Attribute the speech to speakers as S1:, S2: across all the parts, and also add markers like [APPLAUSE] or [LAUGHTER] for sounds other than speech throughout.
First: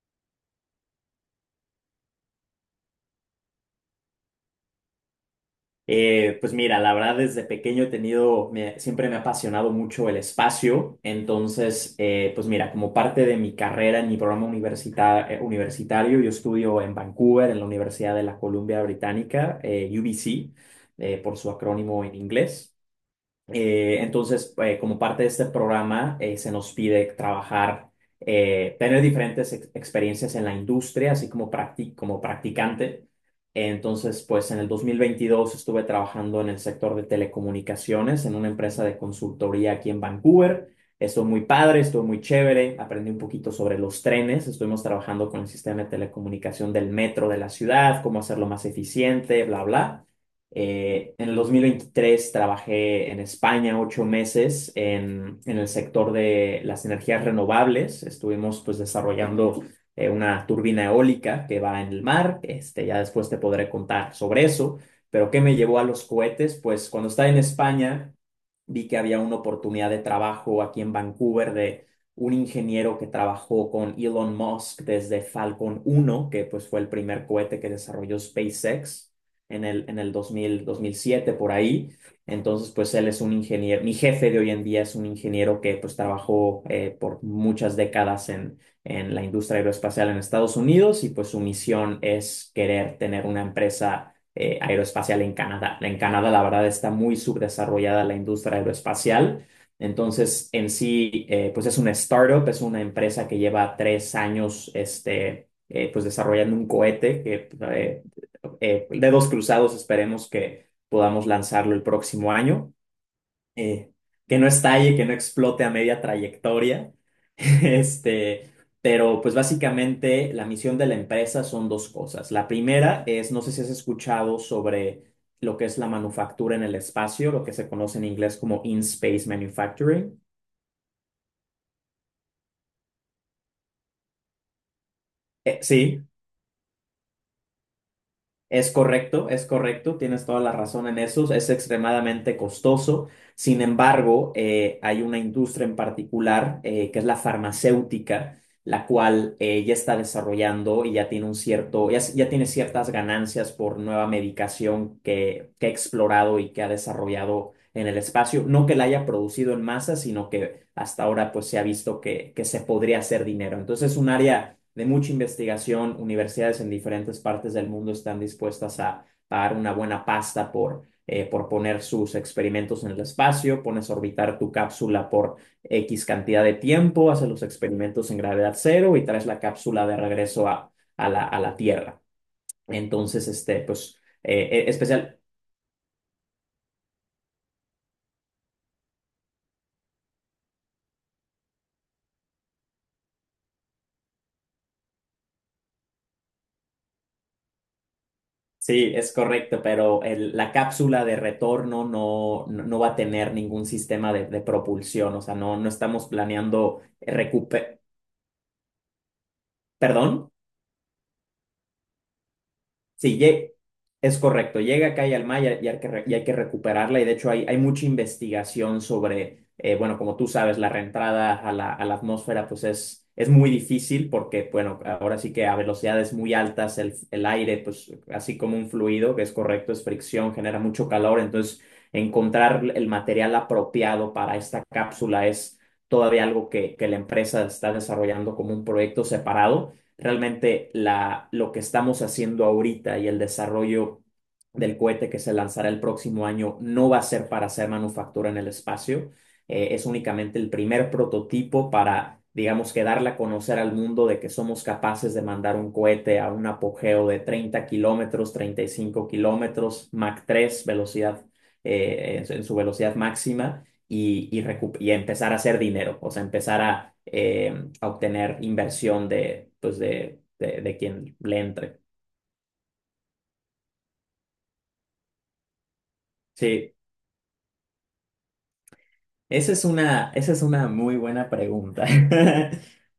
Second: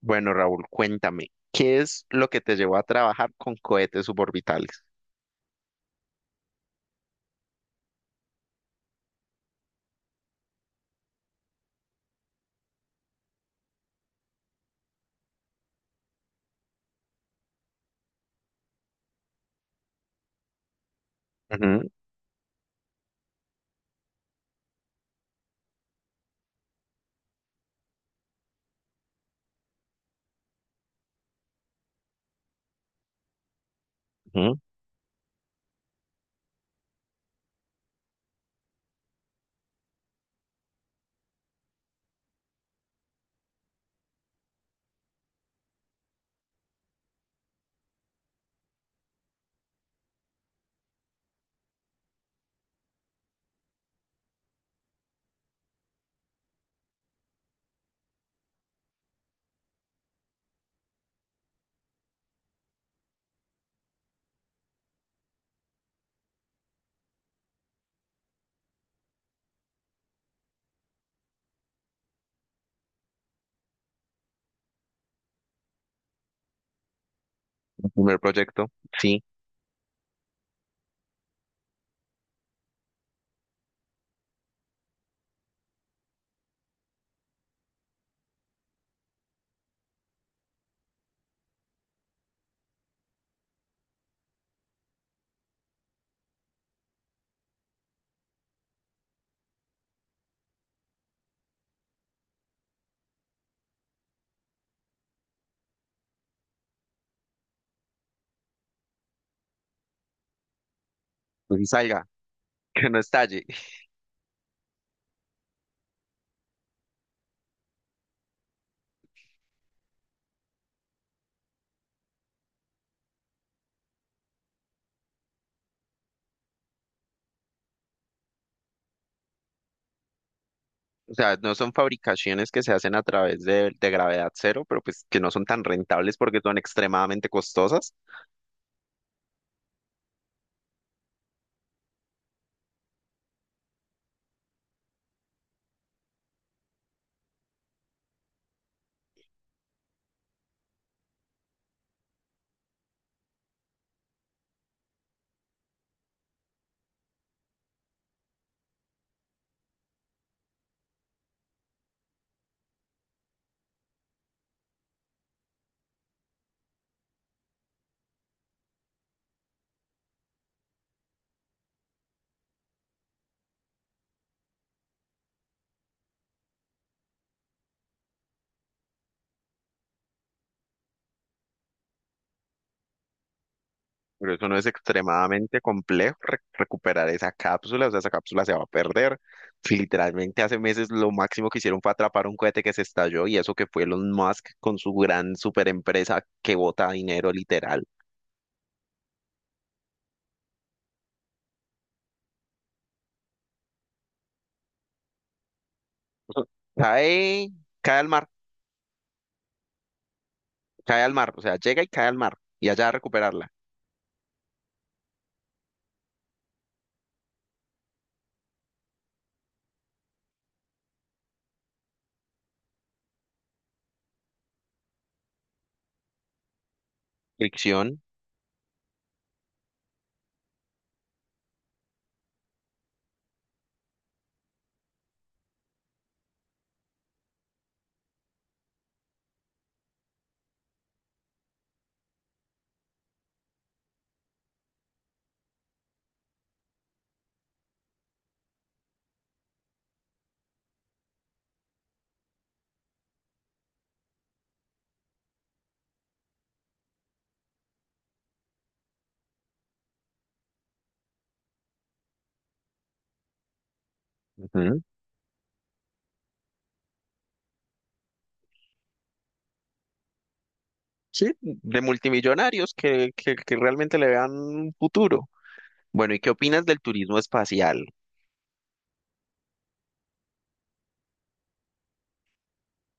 S1: Bueno, Raúl, cuéntame, ¿qué es lo que te llevó a trabajar con cohetes suborbitales?
S2: Pues mira, la verdad desde pequeño he tenido, siempre me ha apasionado mucho el espacio. Entonces, pues mira, como parte de mi carrera en mi programa universitario, yo estudio en Vancouver, en la Universidad de la Columbia Británica, UBC, por su
S1: Ujú,
S2: acrónimo en inglés. Entonces, como parte de este programa, se nos pide trabajar, tener diferentes experiencias en la industria, así como, como practicante. Entonces, pues
S1: ujú,
S2: en el 2022 estuve trabajando en el sector de telecomunicaciones, en una empresa de consultoría aquí en Vancouver. Estuvo muy padre, estuvo muy chévere, aprendí un poquito sobre los trenes, estuvimos trabajando con el sistema de telecomunicación del metro de la ciudad, cómo hacerlo más eficiente, bla, bla. En el 2023 trabajé en España 8 meses en el sector de las energías renovables. Estuvimos pues desarrollando una turbina eólica que va en el mar. Este, ya después te podré contar sobre eso. Pero ¿qué me llevó a los cohetes? Pues cuando estaba en España vi que había una oportunidad de trabajo aquí en Vancouver de un ingeniero que trabajó con Elon Musk desde Falcon 1, que pues fue el primer cohete que
S1: el
S2: desarrolló
S1: primer proyecto,
S2: SpaceX
S1: sí,
S2: en el dos mil siete por ahí. Entonces, pues él es un ingeniero, mi jefe de hoy en día es un ingeniero que pues trabajó por muchas décadas en la industria aeroespacial en Estados Unidos y pues su misión es querer tener una empresa aeroespacial en Canadá. En Canadá, la verdad, está muy subdesarrollada la industria aeroespacial. Entonces, en sí, pues es una startup, es una empresa que lleva 3 años, este, pues desarrollando un cohete que dedos cruzados, esperemos que podamos
S1: pues sí
S2: lanzarlo el
S1: salga,
S2: próximo año,
S1: [LAUGHS] que no estalle. [LAUGHS]
S2: eh, que no estalle, que no explote a media trayectoria. [LAUGHS] Este, pero pues básicamente la misión de la empresa son dos cosas. La primera es, no sé si has escuchado sobre lo que es la manufactura en el espacio, lo que se conoce en inglés como in-space manufacturing.
S1: O sea, no son fabricaciones que se hacen a través de gravedad cero, pero pues que no son
S2: Eh,
S1: tan
S2: sí.
S1: rentables porque son extremadamente costosas.
S2: Es correcto, tienes toda la razón en eso, es extremadamente costoso. Sin embargo, hay una industria en particular, que es la farmacéutica, la cual ya está desarrollando y ya tiene un cierto, ya tiene ciertas ganancias por nueva medicación que ha explorado y que ha desarrollado en el espacio. No que la haya producido en masa, sino que hasta ahora pues se ha visto que se podría hacer dinero. Entonces es un área de mucha investigación, universidades en diferentes partes del mundo están dispuestas a pagar una buena pasta por poner sus experimentos en el espacio, pones a orbitar tu cápsula por X cantidad de tiempo, haces los experimentos en gravedad cero y traes la cápsula de regreso a la Tierra. Entonces, este, pues,
S1: Pero eso no es
S2: especial.
S1: extremadamente complejo recuperar esa cápsula, o sea, esa cápsula se va a perder. Sí, literalmente hace meses lo máximo que hicieron fue atrapar un cohete que se estalló y eso que fue Elon Musk con su gran super empresa que bota dinero literal.
S2: Sí, es correcto, pero la cápsula de retorno no, no, no va a tener ningún sistema de propulsión, o sea, no, no estamos
S1: [LAUGHS] O sea,
S2: planeando
S1: cae,
S2: recupe-
S1: cae al mar,
S2: Perdón,
S1: cae al mar, o sea, llega y cae al mar y allá a
S2: sí,
S1: recuperarla.
S2: es correcto. Llega acá y al mar, y hay que recuperarla. Y de hecho hay mucha investigación sobre, bueno, como tú sabes, la reentrada a la atmósfera pues es, muy difícil porque, bueno, ahora sí que a velocidades muy altas el aire, pues
S1: Fricción,
S2: así como un fluido, que es correcto, es fricción, genera mucho calor. Entonces, encontrar el material apropiado para esta cápsula es todavía algo que la empresa está desarrollando como un proyecto separado realmente lo que estamos haciendo ahorita y el desarrollo del cohete que se lanzará el próximo año no va a ser para hacer manufactura en el espacio. Es únicamente el primer prototipo para, digamos, que darle a conocer al mundo de que somos capaces de mandar un cohete a un apogeo de 30 kilómetros, 35 kilómetros, Mach 3 velocidad, en su velocidad máxima y, y, recu-
S1: ujú.
S2: y empezar a hacer dinero, o sea, empezar a obtener inversión pues de quien
S1: Sí,
S2: le entre.
S1: de multimillonarios que realmente le vean un futuro. Bueno, ¿y qué opinas
S2: Sí,
S1: del turismo espacial?
S2: esa es una muy buena pregunta. [LAUGHS]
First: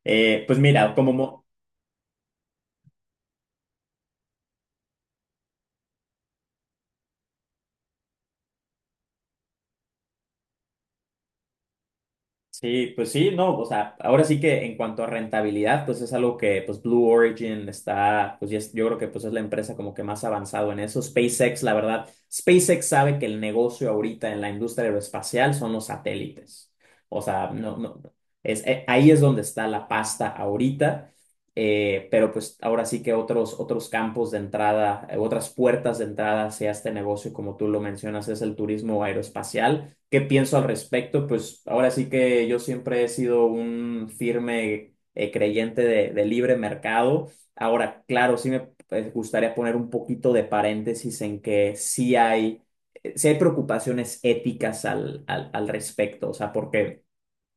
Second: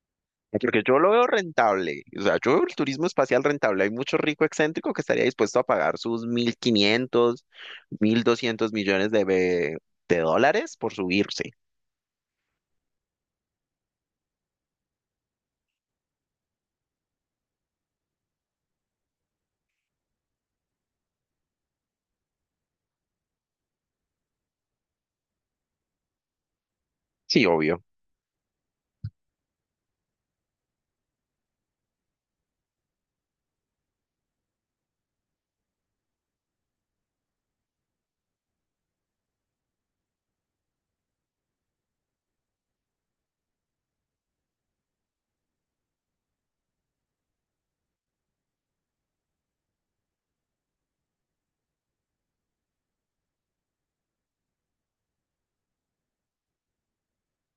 S2: Pues
S1: Porque
S2: mira,
S1: yo lo
S2: como,
S1: veo
S2: mo-
S1: rentable, o sea, yo veo el turismo espacial rentable. Hay mucho rico excéntrico que estaría dispuesto a pagar sus mil quinientos mil doscientos millones de, de dólares por subirse.
S2: Sí, pues sí, no, o sea, ahora sí que en cuanto a rentabilidad, pues es algo que pues Blue Origin está, pues ya yo creo que pues es la empresa como que más avanzado en eso. SpaceX, la verdad, SpaceX sabe que el negocio ahorita en la industria aeroespacial son los satélites. O
S1: Sí,
S2: sea, no,
S1: obvio.
S2: no, ahí es donde está la pasta ahorita, pero pues ahora sí que otros, otros campos de entrada, otras puertas de entrada hacia este negocio, como tú lo mencionas, es el turismo aeroespacial. ¿Qué pienso al respecto? Pues ahora sí que yo siempre he sido un firme creyente de libre mercado. Ahora, claro, sí me gustaría poner un poquito de paréntesis en que sí hay preocupaciones éticas al respecto, o sea, porque.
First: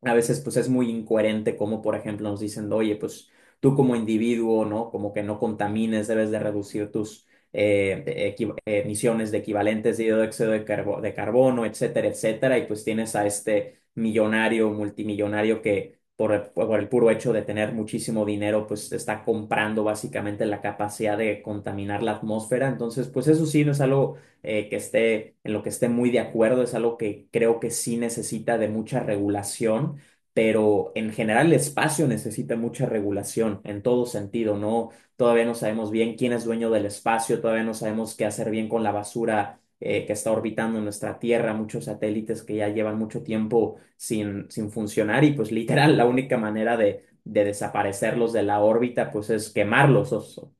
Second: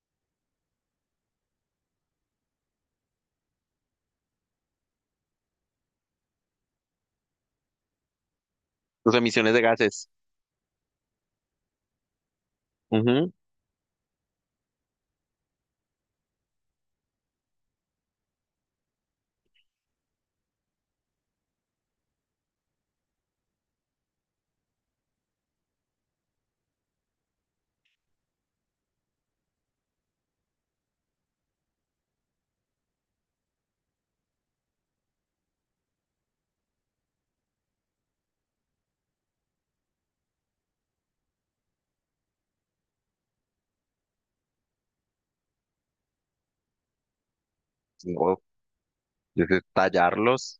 S2: A veces pues es muy incoherente como por ejemplo nos dicen, oye, pues tú como individuo, ¿no? Como que no contamines, debes de reducir tus
S1: Sus
S2: emisiones de
S1: emisiones de
S2: equivalentes de
S1: gases.
S2: dióxido de carbono, etcétera, etcétera. Y pues tienes a
S1: Ujú.
S2: este millonario, multimillonario que por el, por el, puro hecho de tener muchísimo dinero, pues está comprando básicamente la capacidad de contaminar la atmósfera. Entonces, pues eso sí no es algo en lo que esté muy de acuerdo, es algo que creo que sí necesita de mucha regulación, pero en general el espacio necesita mucha regulación en todo sentido, ¿no? Todavía no sabemos bien quién es dueño del espacio, todavía no sabemos qué hacer bien con la basura que está orbitando en nuestra Tierra, muchos satélites que ya llevan mucho tiempo sin funcionar y pues literal la única manera de desaparecerlos de
S1: No,
S2: la órbita pues es
S1: desde
S2: quemarlos, o- o-
S1: tallarlos.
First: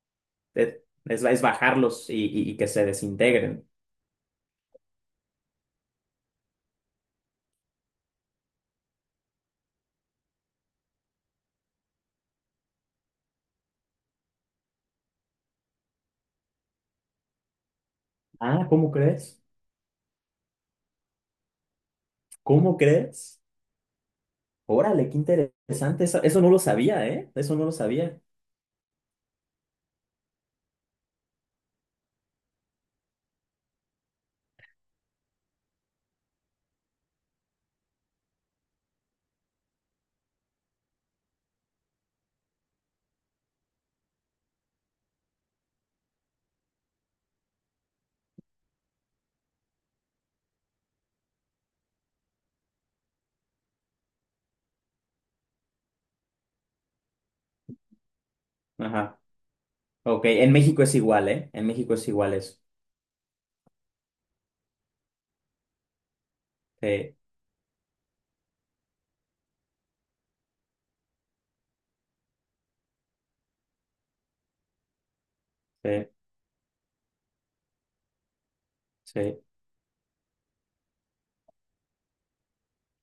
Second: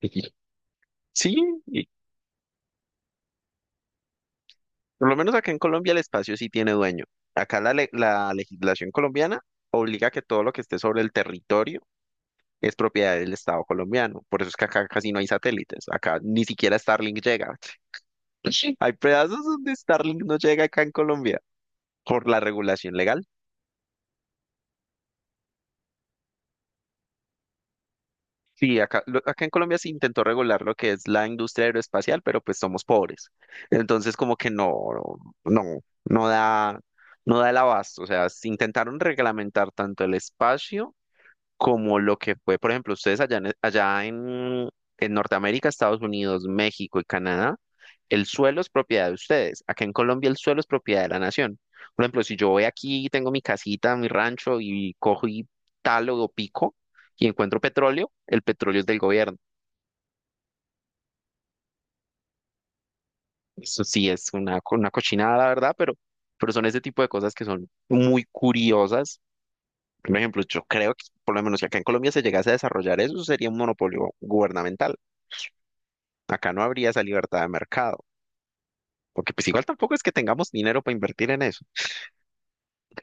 S1: Y
S2: es,
S1: sí,
S2: es
S1: y
S2: bajarlos y que se desintegren.
S1: por lo menos acá en Colombia el espacio sí tiene dueño. Acá la legislación colombiana obliga a que todo lo que esté sobre el territorio es propiedad del Estado colombiano. Por eso es que acá casi no hay satélites. Acá ni siquiera Starlink llega.
S2: Ah, ¿cómo
S1: Hay
S2: crees?
S1: pedazos donde Starlink no llega acá en Colombia por la
S2: ¿Cómo
S1: regulación legal.
S2: crees? Órale, qué interesante. Eso no lo sabía, ¿eh? Eso no lo sabía.
S1: Sí, acá, acá en Colombia se intentó regular lo que es la industria aeroespacial, pero pues somos pobres. Entonces como que no, no, no da, no da el abasto. O sea, se intentaron reglamentar tanto el espacio como lo que fue, por ejemplo, ustedes allá en Norteamérica, Estados Unidos, México y Canadá, el suelo es propiedad de ustedes. Acá en Colombia el suelo es propiedad de la nación. Por ejemplo, si yo voy aquí, tengo mi casita, mi rancho y cojo y talo o pico y encuentro petróleo, el petróleo es del
S2: Ajá.
S1: gobierno.
S2: Ok, en México es igual, ¿eh? En México es igual eso.
S1: Eso sí es una, una cochinada, la verdad, pero son ese tipo de
S2: Sí,
S1: cosas que son muy curiosas. Por ejemplo, yo creo que por lo menos si acá en Colombia se llegase a desarrollar eso, sería un monopolio gubernamental.
S2: sí,
S1: Acá no habría esa libertad de mercado, porque
S2: sí.
S1: pues igual tampoco es que tengamos dinero para invertir en eso.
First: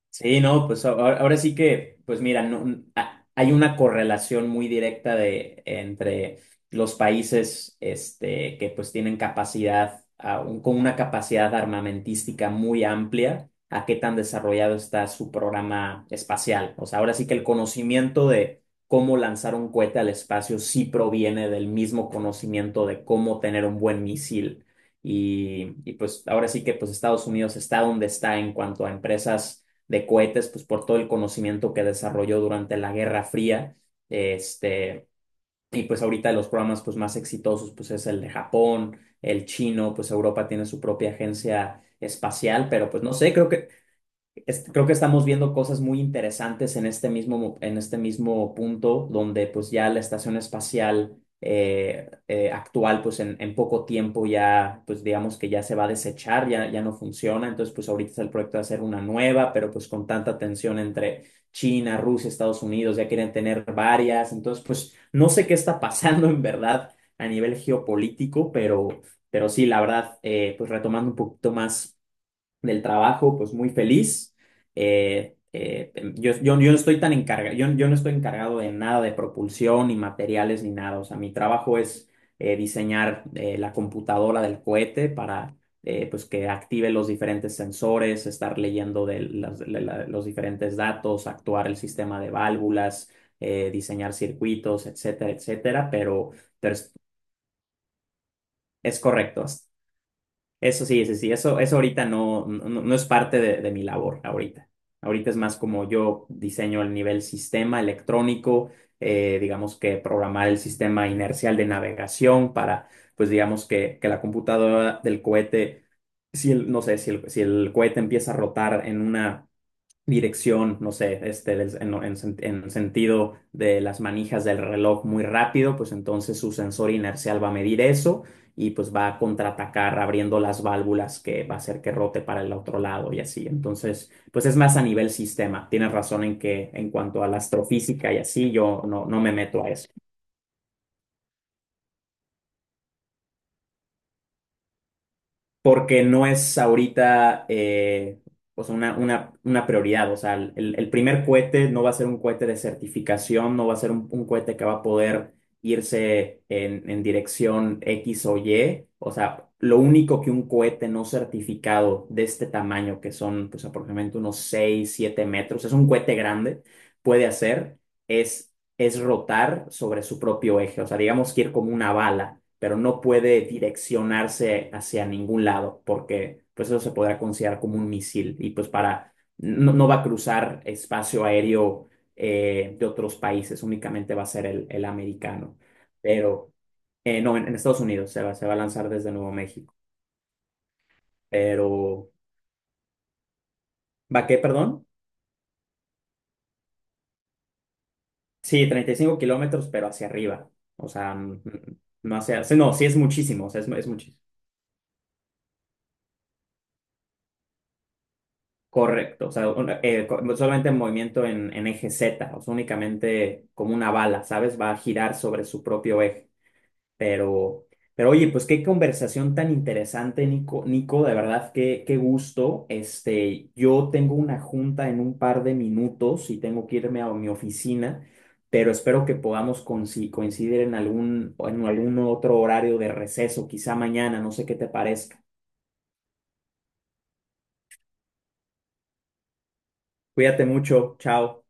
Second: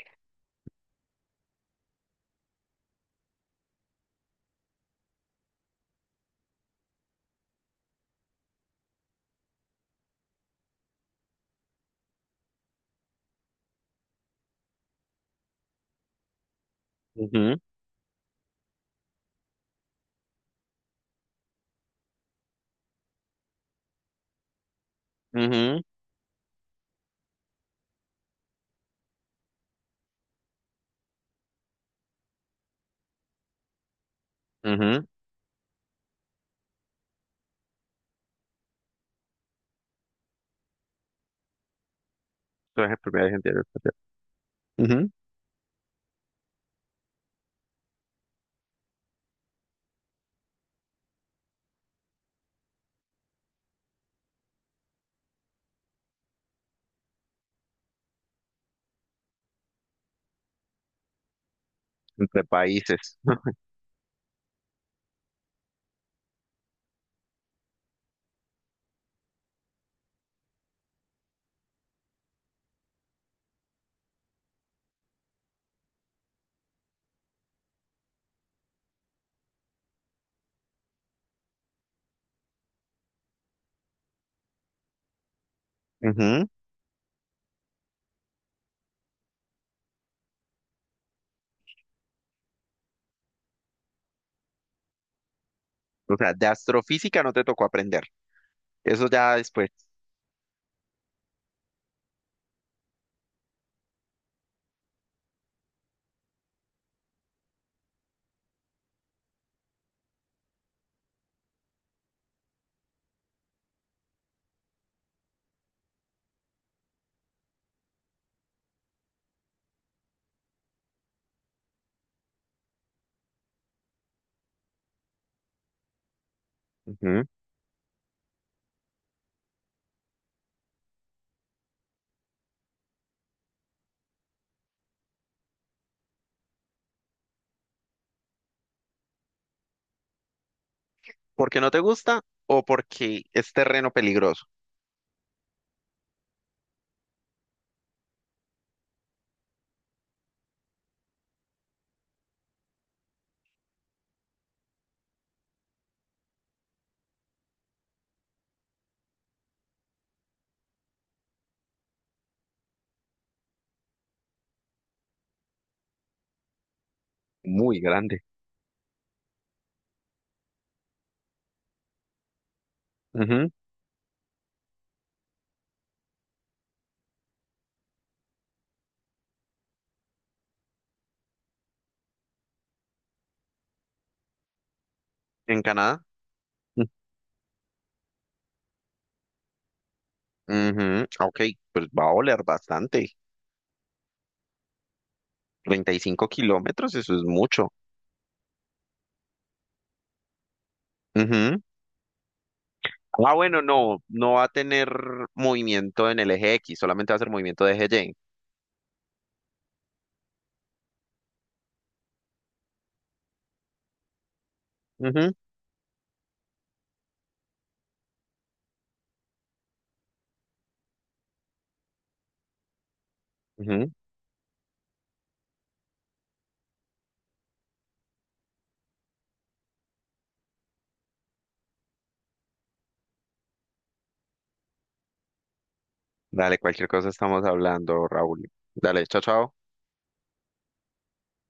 S2: Sí, no, pues ahora, ahora sí que, pues mira, no, hay una correlación muy directa entre los países este, que pues tienen capacidad, con una capacidad armamentística muy amplia, a qué tan desarrollado está su programa espacial. O sea, ahora sí que el
S1: Ujú,
S2: conocimiento de cómo lanzar un cohete al espacio sí proviene del mismo conocimiento de cómo tener un buen misil. Y,
S1: ujú,
S2: y pues ahora sí que pues Estados Unidos está donde está en cuanto a empresas de cohetes, pues por todo el conocimiento que desarrolló durante la Guerra Fría,
S1: ujú.
S2: este, y pues ahorita los programas pues más exitosos pues es el de Japón, el chino, pues Europa tiene su propia agencia espacial, pero
S1: Traje
S2: pues no sé,
S1: propiedades
S2: creo
S1: interiores,
S2: que creo que
S1: ujú.
S2: estamos viendo cosas muy interesantes en este mismo, en este mismo punto, donde pues ya la estación espacial actual, pues en, poco tiempo ya, pues digamos que ya se va a desechar, ya, ya no funciona, entonces pues ahorita está el proyecto de hacer una nueva, pero pues con tanta tensión entre China, Rusia,
S1: Entre
S2: Estados Unidos, ya
S1: países.
S2: quieren tener varias, entonces pues no sé qué está pasando en verdad a nivel geopolítico, pero sí, la verdad, pues retomando un poquito más del trabajo, pues muy feliz. Yo no estoy tan encargado, yo no estoy encargado de nada de propulsión, ni materiales, ni nada. O sea, mi trabajo es diseñar la computadora del cohete para pues
S1: Ujú.
S2: que active los diferentes sensores, estar leyendo de las- de la- los diferentes datos, actuar el sistema de válvulas, diseñar circuitos, etcétera, etcétera.
S1: O
S2: Pero,
S1: sea, de
S2: pero es,
S1: astrofísica no te tocó aprender.
S2: es
S1: Eso ya
S2: correcto.
S1: después.
S2: Eso sí, sí, sí, eso ahorita no, no, no no es parte de mi labor ahorita. Ahorita es más como yo diseño el nivel sistema electrónico, digamos que programar el sistema inercial de navegación para, pues digamos que, la computadora del cohete, no sé, si el cohete empieza a rotar en una dirección, no sé, este, en sentido de las manijas del reloj muy rápido, pues entonces su sensor
S1: Ujú.
S2: inercial va a medir eso y pues va a contraatacar abriendo las válvulas que va a hacer que rote para el otro lado y así. Entonces, pues es más a nivel sistema. Tienes razón en que en cuanto a la astrofísica y así, yo no, no me meto a eso.
S1: ¿Porque no te gusta o porque es terreno peligroso?
S2: Porque no es ahorita o sea, una prioridad. O sea, el primer cohete no va a ser un cohete de certificación, no va a ser un cohete que va a poder irse en, dirección X o Y. O sea, lo único que un cohete no certificado de este tamaño, que son pues, aproximadamente unos 6 7 metros, es un cohete grande, puede hacer
S1: Muy grande.
S2: es es rotar sobre su propio eje, o sea, digamos que ir como una bala, pero no puede
S1: Ujú.
S2: direccionarse hacia ningún lado, porque pues eso se podrá considerar como un misil y pues para, no, no va a cruzar espacio aéreo de otros países, únicamente va a ser el, americano,
S1: ¿En Canadá?
S2: pero no, en Estados Unidos se va a lanzar desde Nuevo México,
S1: Ujú, ok, pues va
S2: pero
S1: a oler bastante.
S2: ¿va qué, perdón?
S1: 35 kilómetros, eso es mucho.
S2: Sí, 35 kilómetros, pero hacia arriba, o sea,
S1: Ujú.
S2: no hacia, sí, no, sí es
S1: Ah,
S2: muchísimo, o sea,
S1: bueno,
S2: es
S1: no,
S2: muchísimo.
S1: no va a tener movimiento en el eje X, solamente va a ser movimiento de eje Y.
S2: Correcto, o sea, solamente en movimiento en eje Z, o sea, únicamente como una bala, ¿sabes? Va a girar
S1: Ujú,
S2: sobre su propio eje. Pero, pero oye, pues qué conversación tan interesante, Nico, Nico, de verdad, qué gusto. Este, yo
S1: ujú.
S2: tengo una junta en un par de minutos y tengo que irme a mi oficina, pero espero que podamos coincidir en algún otro horario de receso, quizá mañana, no sé qué te parezca.
S1: Dale, cualquier cosa estamos hablando, Raúl. Dale, chao, chao.
S2: Cuídate mucho, chao.